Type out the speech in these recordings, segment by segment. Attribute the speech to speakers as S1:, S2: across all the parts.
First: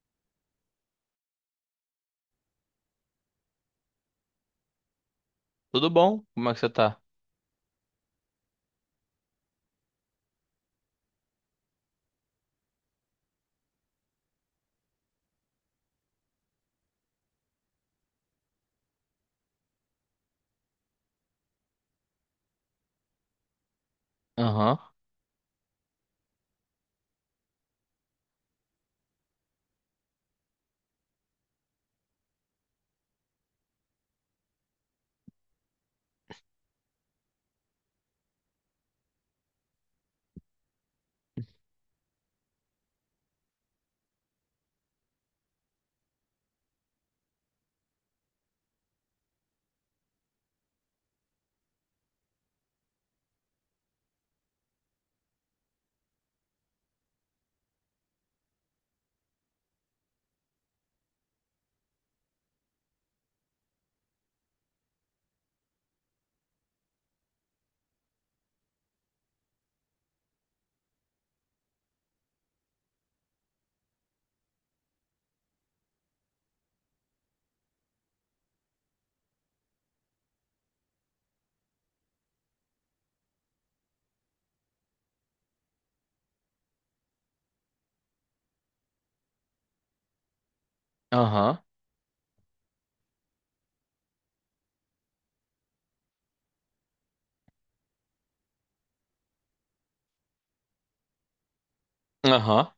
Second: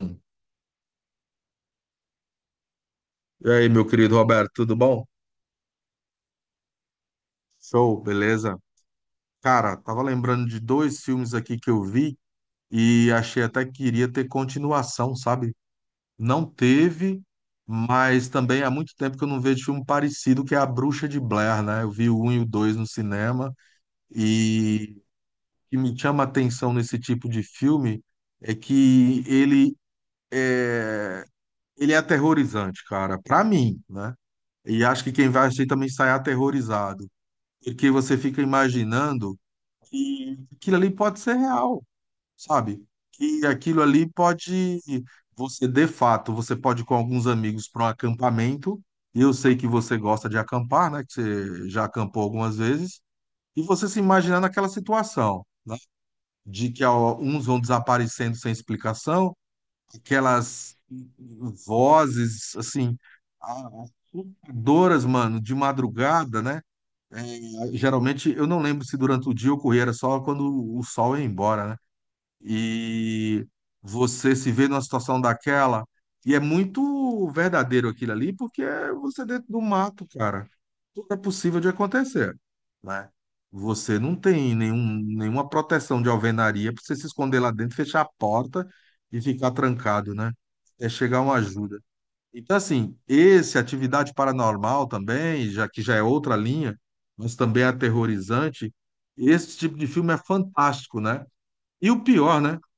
S1: E aí, meu querido Roberto, tudo bom?
S2: Tudo bom? Como é que você tá?
S1: Show, beleza? Cara, tava lembrando de dois filmes aqui que eu vi e achei até que iria ter continuação, sabe? Não teve, mas também há muito tempo que eu não vejo filme parecido, que é A Bruxa de Blair, né? Eu vi o um e o dois no cinema
S2: Aham,
S1: e o que me chama a atenção nesse tipo de filme é que é, ele é aterrorizante, cara, pra mim, né? E acho que quem vai assistir também sai aterrorizado. Porque você fica imaginando que aquilo ali pode ser real, sabe? Que aquilo ali pode, você de fato, você pode ir com alguns amigos para um acampamento, e eu sei que você gosta de acampar, né? Que você já acampou algumas vezes, e você se imaginar naquela situação, né? De que ó, uns vão desaparecendo sem explicação, aquelas vozes, assim, assustadoras, mano, de madrugada, né? É, geralmente, eu não lembro se durante o dia ocorria, era só quando o sol ia embora, né? E você se vê numa situação daquela, e é muito verdadeiro aquilo ali, porque você é dentro do mato, cara. Tudo é possível de acontecer, né? Você não tem nenhuma proteção de alvenaria para você se esconder lá dentro, fechar a porta e ficar trancado, né? É chegar uma
S2: aham,
S1: ajuda. Então, assim, esse Atividade Paranormal também, já que já é outra linha, mas também é aterrorizante, esse tipo de filme é fantástico, né? E o pior, né?
S2: aham.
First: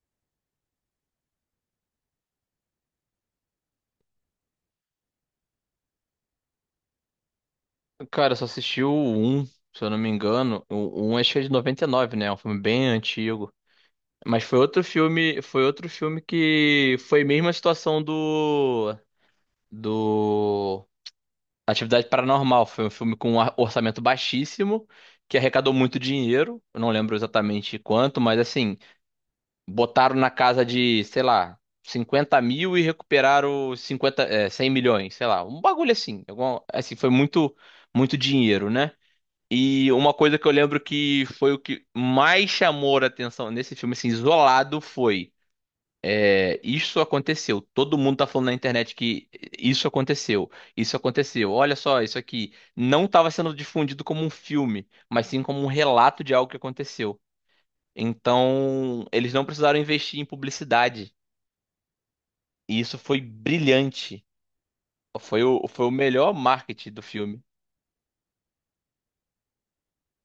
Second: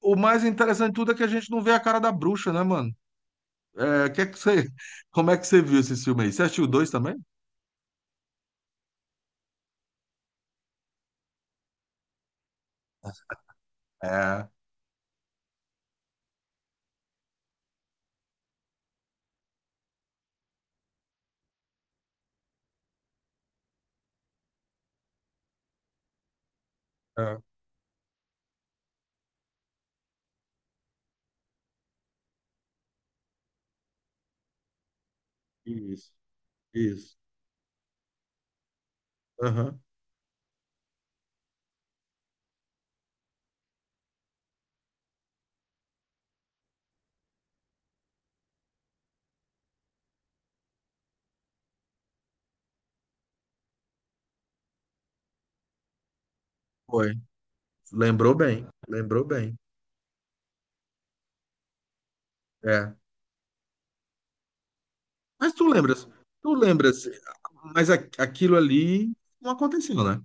S1: O mais interessante de tudo é que a gente não vê a cara da bruxa, né, mano? É que você, como é que você viu esse filme aí? Você assistiu o dois também?
S2: Cara, eu só assisti o um se eu não me engano. O 1, acho que é de 99, né? É um filme bem antigo. Mas
S1: É,
S2: foi outro filme que foi mesmo a situação do Atividade Paranormal. Foi um filme com um orçamento baixíssimo, que arrecadou muito dinheiro. Eu não lembro
S1: é,
S2: exatamente quanto, mas assim, botaram na casa de, sei lá, 50 mil, e recuperaram cinquenta 50, é, 100 milhões, sei lá, um bagulho
S1: isso,
S2: assim. Assim, foi
S1: isso.
S2: muito, muito dinheiro, né?
S1: Aham.
S2: E uma coisa que eu lembro que foi o que mais chamou a atenção nesse filme, assim, isolado, foi isso aconteceu. Todo mundo tá falando na internet que isso aconteceu, isso aconteceu. Olha só, isso aqui não estava sendo difundido como um filme, mas sim como um relato de algo que
S1: Foi.
S2: aconteceu.
S1: Lembrou bem,
S2: Então,
S1: lembrou
S2: eles não
S1: bem.
S2: precisaram investir em publicidade. E
S1: É.
S2: isso foi brilhante. Foi
S1: Mas tu
S2: o
S1: lembras,
S2: melhor
S1: tu
S2: marketing do
S1: lembras,
S2: filme.
S1: mas aquilo ali não aconteceu, né?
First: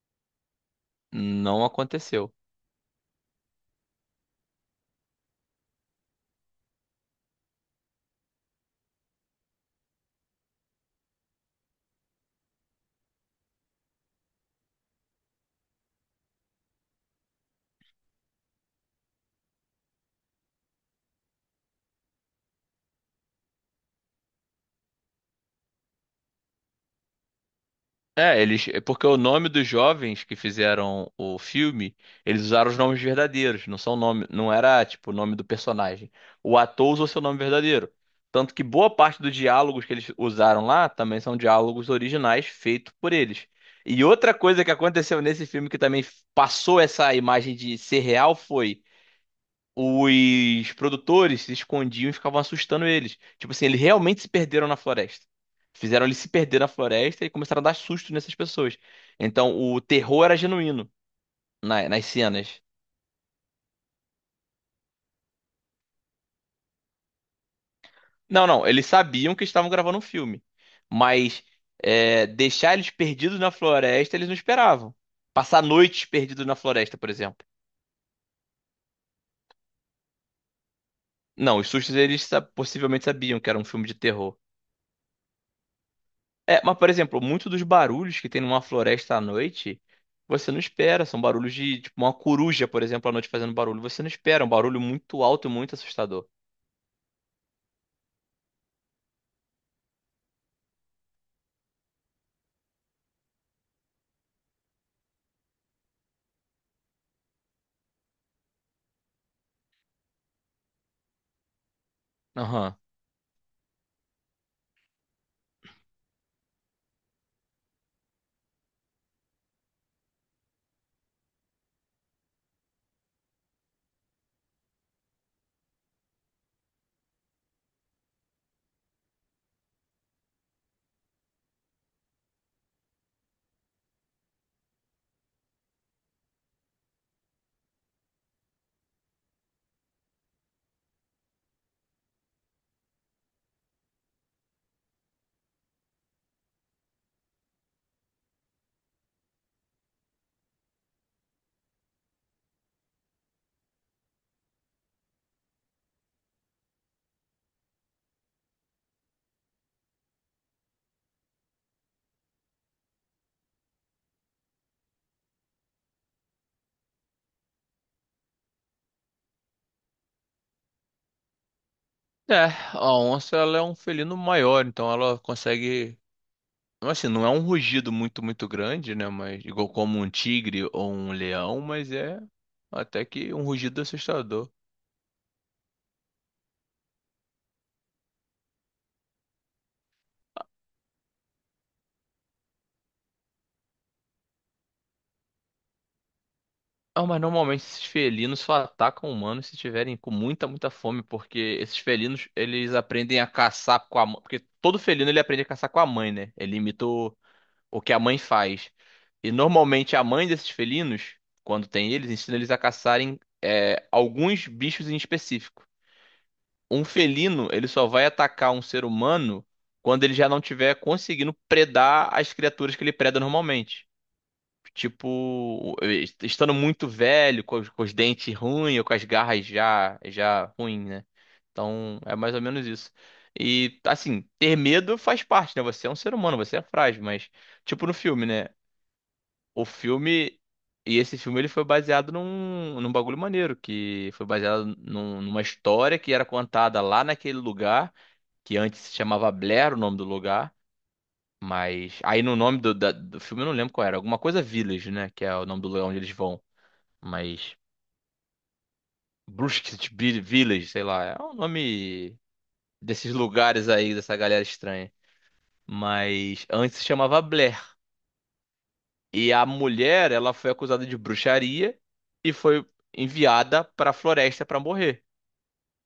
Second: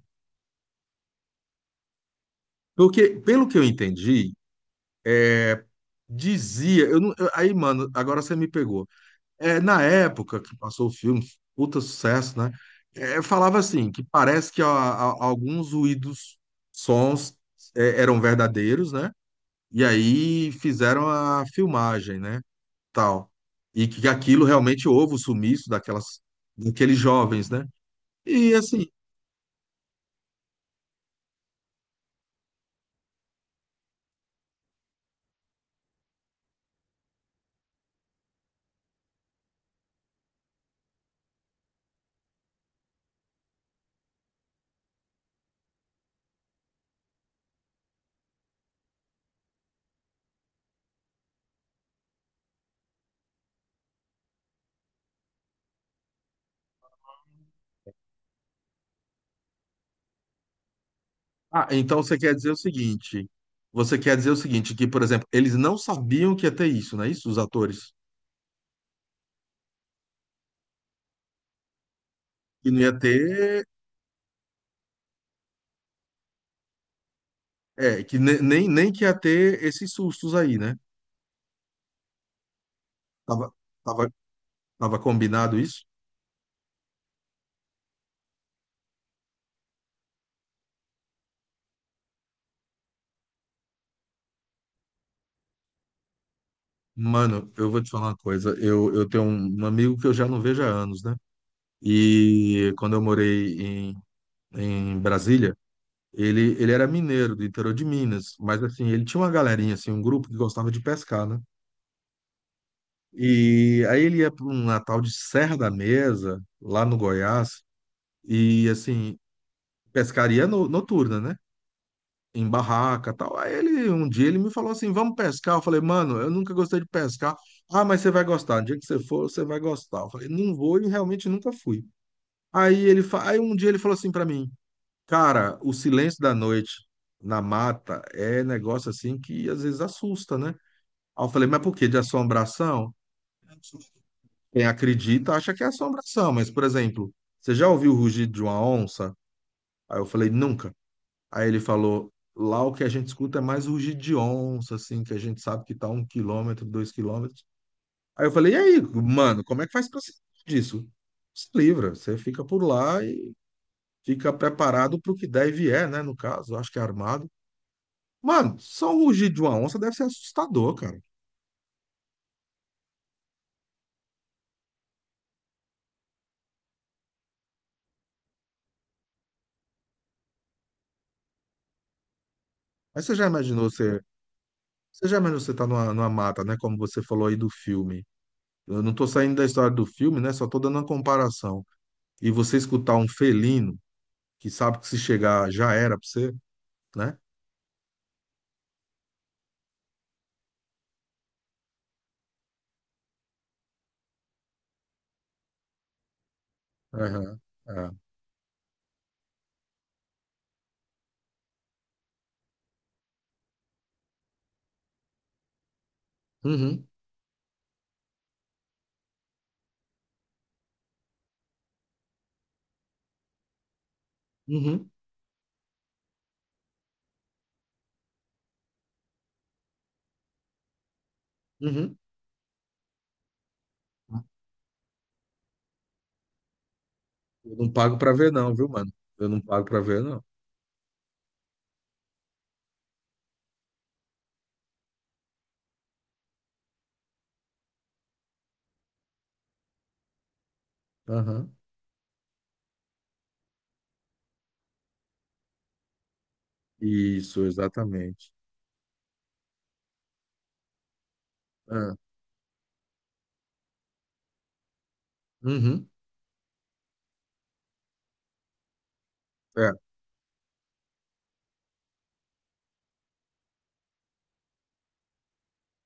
S2: Não aconteceu.
S1: Porque, pelo que eu entendi, dizia, eu não, aí, mano, agora você me pegou. É, na época que passou o filme, puta sucesso, né? É, eu falava assim, que parece que alguns ruídos, sons, eram verdadeiros, né? E aí fizeram a filmagem, né? Tal. E que aquilo realmente houve o sumiço daqueles jovens, né?
S2: É,
S1: E
S2: eles, é
S1: assim,
S2: porque o nome dos jovens que fizeram o filme, eles usaram os nomes verdadeiros, não são nome, não era tipo o nome do personagem. O ator usou seu nome verdadeiro. Tanto que boa parte dos diálogos que eles usaram lá também são diálogos originais feitos por eles. E outra coisa que aconteceu nesse filme que também passou essa imagem de ser real foi os produtores se escondiam e ficavam assustando eles. Tipo assim, eles realmente se perderam na floresta. Fizeram eles se perder na floresta e começaram a dar susto nessas pessoas. Então, o terror era genuíno
S1: ah, então
S2: nas
S1: você quer dizer o
S2: cenas.
S1: seguinte, que, por exemplo, eles não sabiam que ia ter isso, não é isso? Os atores.
S2: Não, não, eles sabiam que estavam gravando um filme. Mas
S1: Que
S2: deixar
S1: não
S2: eles
S1: ia
S2: perdidos na
S1: ter.
S2: floresta, eles não esperavam. Passar noites perdidos na floresta, por exemplo.
S1: Que nem que ia ter esses sustos aí, né?
S2: Não, os sustos eles possivelmente sabiam que
S1: Tava,
S2: era um filme de
S1: tava,
S2: terror.
S1: tava combinado isso?
S2: É, mas, por exemplo, muito dos barulhos que tem numa floresta à noite, você não espera. São barulhos de, tipo, uma coruja, por exemplo, à noite fazendo barulho. Você não espera. É um barulho muito alto e muito assustador.
S1: Mano, eu vou te falar uma coisa. Eu tenho um amigo que eu já não vejo há anos, né? E quando eu morei em Brasília, ele era mineiro do interior de Minas, mas assim, ele tinha uma galerinha, assim, um grupo que gostava de pescar, né?
S2: Aham.
S1: E aí ele ia para um Natal de Serra da Mesa, lá no Goiás, e assim, pescaria noturna, né? Em barraca, tal. Aí ele, um dia ele me falou assim: "Vamos pescar". Eu falei: "Mano, eu nunca gostei de pescar". "Ah, mas você vai gostar. No dia que você for, você vai gostar". Eu falei: "Não vou" e realmente nunca fui. Aí ele, aí um dia ele falou assim pra mim: "Cara, o silêncio da noite na mata é negócio assim que às vezes assusta, né?". Aí eu falei: "Mas por quê? De assombração?". Quem acredita acha que é assombração, mas por exemplo, você já ouviu o rugido de uma onça? Aí eu falei: "Nunca". Aí ele falou: lá o que a gente escuta é mais rugido de onça, assim, que a gente sabe que tá um quilômetro, dois quilômetros. Aí eu falei: e aí, mano, como é que faz pra se livrar disso? Se livra, você fica por lá e fica preparado pro que der e vier, né? No caso, eu acho que é armado. Mano, só o rugido de uma onça deve ser assustador, cara.
S2: É, a onça, ela é um felino maior, então ela consegue. Assim, não é um rugido muito, muito grande, né? Mas igual como um tigre ou um leão, mas é
S1: Aí
S2: até
S1: você já
S2: que um
S1: imaginou
S2: rugido
S1: você.
S2: assustador.
S1: Você já imaginou você tá numa, mata, né? Como você falou aí do filme. Eu não tô saindo da história do filme, né? Só tô dando uma comparação. E você escutar um felino que sabe que se chegar já era pra você.
S2: Não,
S1: Né?
S2: mas normalmente esses felinos só atacam humanos se tiverem com muita, muita fome, porque esses felinos, eles aprendem a caçar com a mãe, porque todo felino ele aprende a caçar com a mãe, né? Ele imita o,
S1: Aham,
S2: o
S1: é.
S2: que a mãe faz. E normalmente a mãe desses felinos, quando tem eles, ensina eles a caçarem alguns bichos em específico. Um
S1: Uhum,
S2: felino, ele só vai atacar um ser humano quando ele já não tiver conseguindo predar as criaturas que ele preda normalmente.
S1: uhum,
S2: Tipo, estando muito velho, com os dentes ruins, ou com as garras já, já ruim, né?
S1: uhum.
S2: Então, é mais ou menos isso. E, assim, ter medo faz parte, né? Você é um ser humano, você é frágil, mas,
S1: Eu não
S2: tipo no
S1: pago pra
S2: filme,
S1: ver,
S2: né?
S1: não, viu, mano? Eu não pago
S2: O
S1: pra ver, não.
S2: filme, e esse filme, ele foi baseado num bagulho maneiro, que foi baseado numa história que era contada lá naquele lugar, que antes se chamava Blair, o nome do lugar.
S1: Aham.
S2: Mas aí no nome do filme eu não lembro qual era. Alguma coisa Village, né? Que é o nome do lugar onde eles vão.
S1: Isso,
S2: Mas
S1: exatamente.
S2: Brusque Village, sei lá. É o
S1: É.
S2: nome desses lugares aí, dessa galera estranha.
S1: Uhum.
S2: Mas antes se chamava Blair. E a
S1: É.
S2: mulher, ela foi acusada de bruxaria e foi enviada pra floresta pra morrer.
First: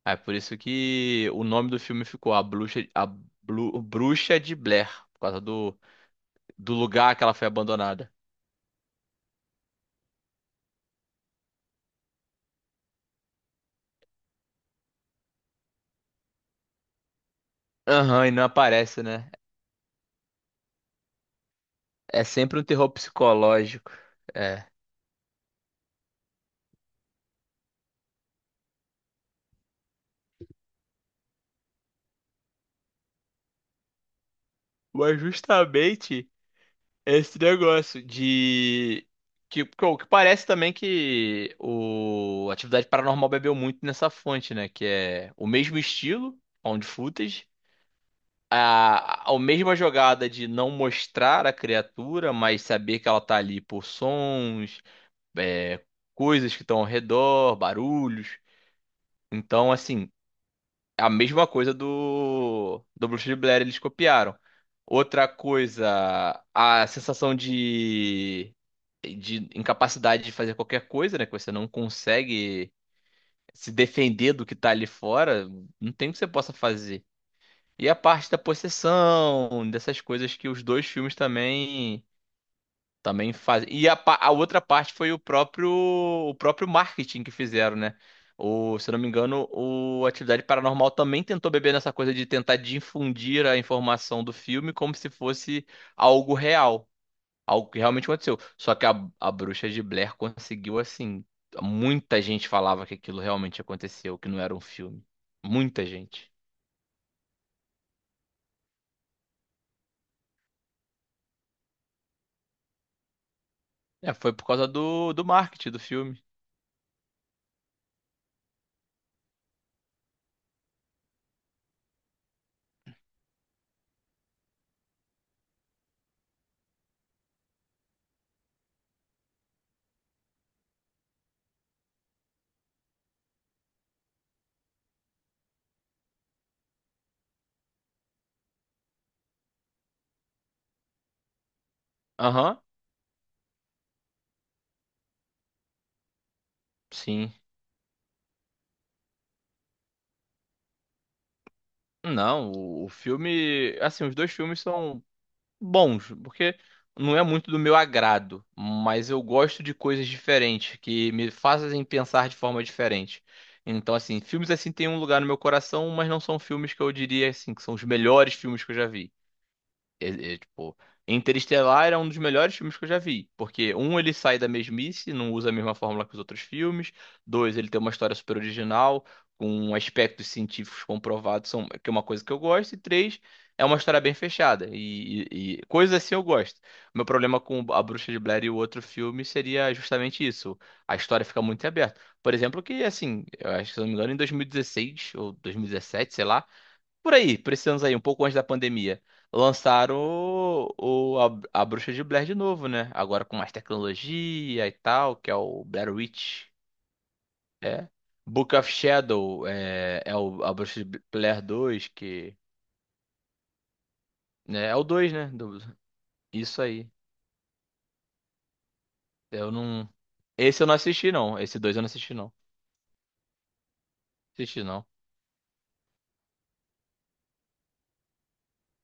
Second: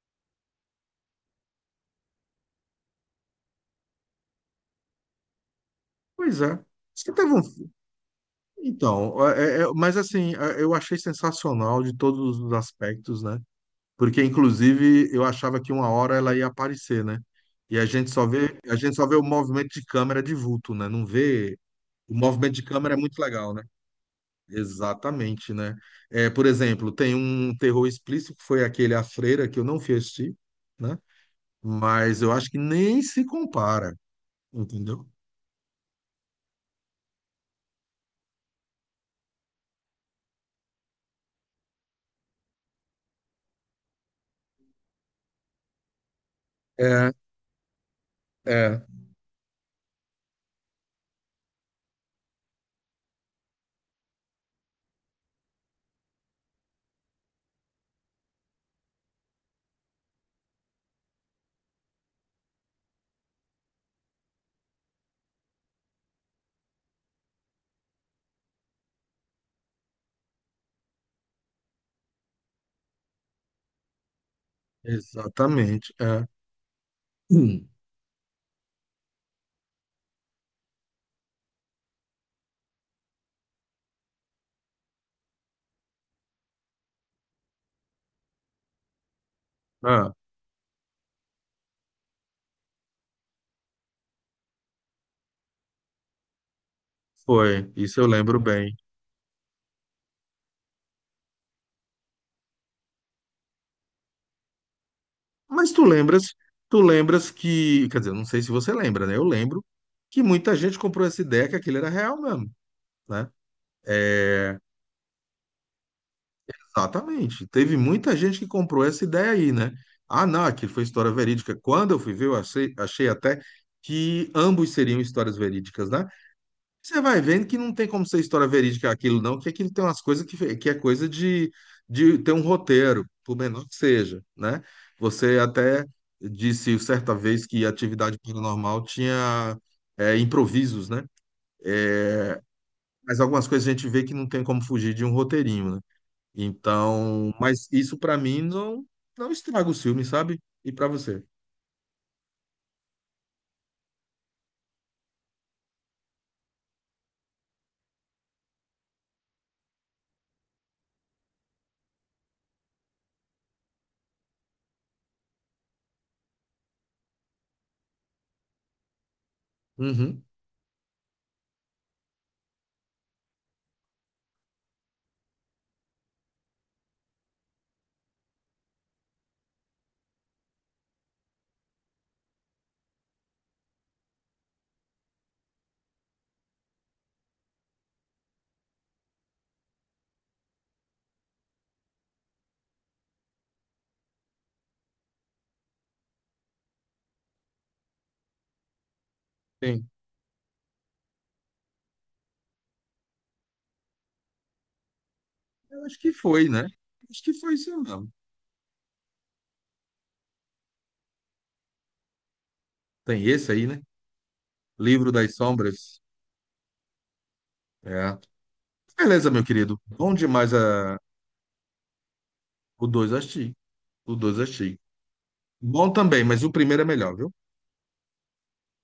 S2: É por isso que o nome do filme ficou A Bruxa, a Bruxa de Blair, por causa do,
S1: Pois é.
S2: do
S1: Acho que
S2: lugar que
S1: tava
S2: ela foi
S1: um-
S2: abandonada.
S1: Então, mas assim, eu achei sensacional de todos os aspectos, né? Porque, inclusive, eu achava que uma hora ela ia aparecer, né? E a gente
S2: Aham,
S1: só
S2: e não
S1: vê, a gente
S2: aparece,
S1: só vê o
S2: né?
S1: movimento de câmera de vulto, né? Não vê. O
S2: É
S1: movimento
S2: sempre
S1: de
S2: um terror
S1: câmera é muito legal, né?
S2: psicológico. É.
S1: Exatamente, né? É, por exemplo, tem um terror explícito que foi aquele A Freira, que eu não fui assistir, né? Mas eu acho que nem se compara, entendeu?
S2: Mas justamente esse negócio de. O que parece também que o Atividade Paranormal bebeu muito nessa fonte, né? Que é o mesmo estilo, found
S1: É,
S2: footage,
S1: é,
S2: a mesma jogada de não mostrar a criatura, mas saber que ela tá ali por sons, coisas que estão ao redor, barulhos. Então, assim, a mesma coisa do Bruxa de Blair, eles copiaram. Outra coisa, a sensação de incapacidade de fazer qualquer coisa, né? Que você não consegue se defender do que tá ali fora,
S1: exatamente,
S2: não tem o que
S1: é.
S2: você possa fazer.
S1: Hum.
S2: E a parte da possessão, dessas coisas que os dois filmes também. Também faz. E a outra parte foi o próprio marketing que fizeram, né? O, se eu não me engano, o
S1: Ah,
S2: Atividade Paranormal também tentou beber nessa coisa de tentar difundir a informação do filme como se fosse algo real, algo
S1: foi,
S2: que
S1: isso
S2: realmente
S1: eu
S2: aconteceu.
S1: lembro
S2: Só
S1: bem.
S2: que a Bruxa de Blair conseguiu, assim, muita gente falava que aquilo realmente aconteceu, que não era um filme.
S1: Mas tu
S2: Muita gente.
S1: lembras, tu lembras que, quer dizer, eu não sei se você lembra, né? Eu lembro que muita gente comprou essa ideia que aquilo era real mesmo, né?
S2: É, foi por
S1: É,
S2: causa do marketing do filme.
S1: exatamente. Teve muita gente que comprou essa ideia aí, né? Ah, não, aquilo foi história verídica. Quando eu fui ver, achei até que ambos seriam histórias verídicas, né? Você vai vendo que não tem como ser história verídica aquilo, não, que aquilo tem umas coisas que é coisa de ter um roteiro, por menor que seja, né? Você até disse certa vez que atividade paranormal tinha improvisos, né? É,
S2: Aham,
S1: mas algumas coisas a gente vê que não tem como fugir de um roteirinho, né?
S2: sim.
S1: Então, mas isso pra mim não estraga o filme, sabe? E pra você?
S2: Não, o filme, assim, os dois filmes são bons, porque não é muito do meu agrado, mas eu gosto de coisas diferentes que me fazem pensar de forma diferente. Então, assim, filmes assim têm um lugar no meu coração, mas não são filmes que eu diria assim que são os melhores filmes que eu já vi.
S1: Uhum,
S2: É, tipo, Interestelar era um dos melhores filmes que eu já vi. Porque, um, ele sai da mesmice, não usa a mesma fórmula que os outros filmes. Dois, ele tem uma história super original, com aspectos científicos comprovados, são, que é uma coisa que eu gosto. E três, é uma história bem fechada. E, e coisas assim eu gosto. Meu problema com A Bruxa de Blair e o outro filme seria justamente isso. A história fica muito em aberto. Por exemplo, que, assim, eu acho que, se eu não me engano, em 2016 ou 2017, sei lá, por aí, por esses anos aí, um pouco antes da pandemia,
S1: tem.
S2: lançaram o- a Bruxa de Blair de novo, né? Agora com mais tecnologia e tal, que é o
S1: Eu
S2: Blair
S1: acho que
S2: Witch.
S1: foi, né? Acho que foi isso
S2: É.
S1: mesmo.
S2: Book of Shadow a Bruxa de Blair 2, que,
S1: Tem esse aí, né?
S2: né, é o
S1: Livro
S2: 2, né?
S1: das Sombras.
S2: Isso aí.
S1: É. Beleza, meu
S2: Eu
S1: querido.
S2: não.
S1: Bom demais
S2: Esse eu não
S1: a...
S2: assisti, não. Esse 2 eu não assisti, não.
S1: O 2 assisti. O 2
S2: Assisti,
S1: assisti.
S2: não.
S1: Bom também, mas o primeiro é melhor, viu?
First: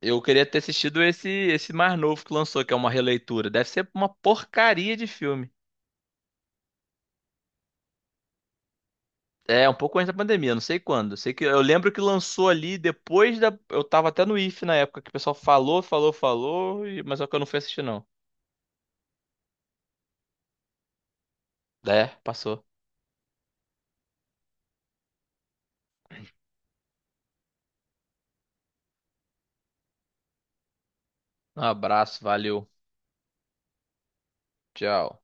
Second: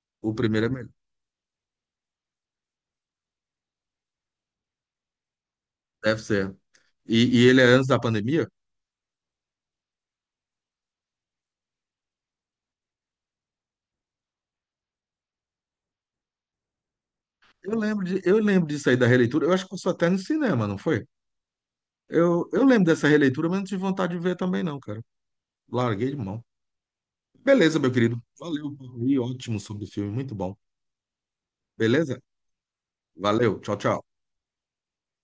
S2: Eu
S1: O
S2: queria ter
S1: primeiro é melhor.
S2: assistido esse mais novo que lançou, que é uma releitura. Deve ser uma porcaria de filme.
S1: Deve ser. E, e ele é antes da pandemia?
S2: É, um pouco antes da pandemia, não sei quando. Sei que eu lembro que lançou ali depois da. Eu tava até no IF na época que o pessoal falou, falou, falou, mas só que eu não fui assistir, não.
S1: Eu lembro disso aí da releitura. Eu acho que passou até no cinema, não foi?
S2: É,
S1: Eu
S2: passou.
S1: lembro dessa releitura, mas não tive vontade de ver também, não, cara. Larguei de mão. Beleza, meu querido. Valeu, papo aí, ótimo sobre o filme, muito bom.
S2: Um
S1: Beleza?
S2: abraço, valeu.
S1: Valeu, tchau, tchau.
S2: Tchau.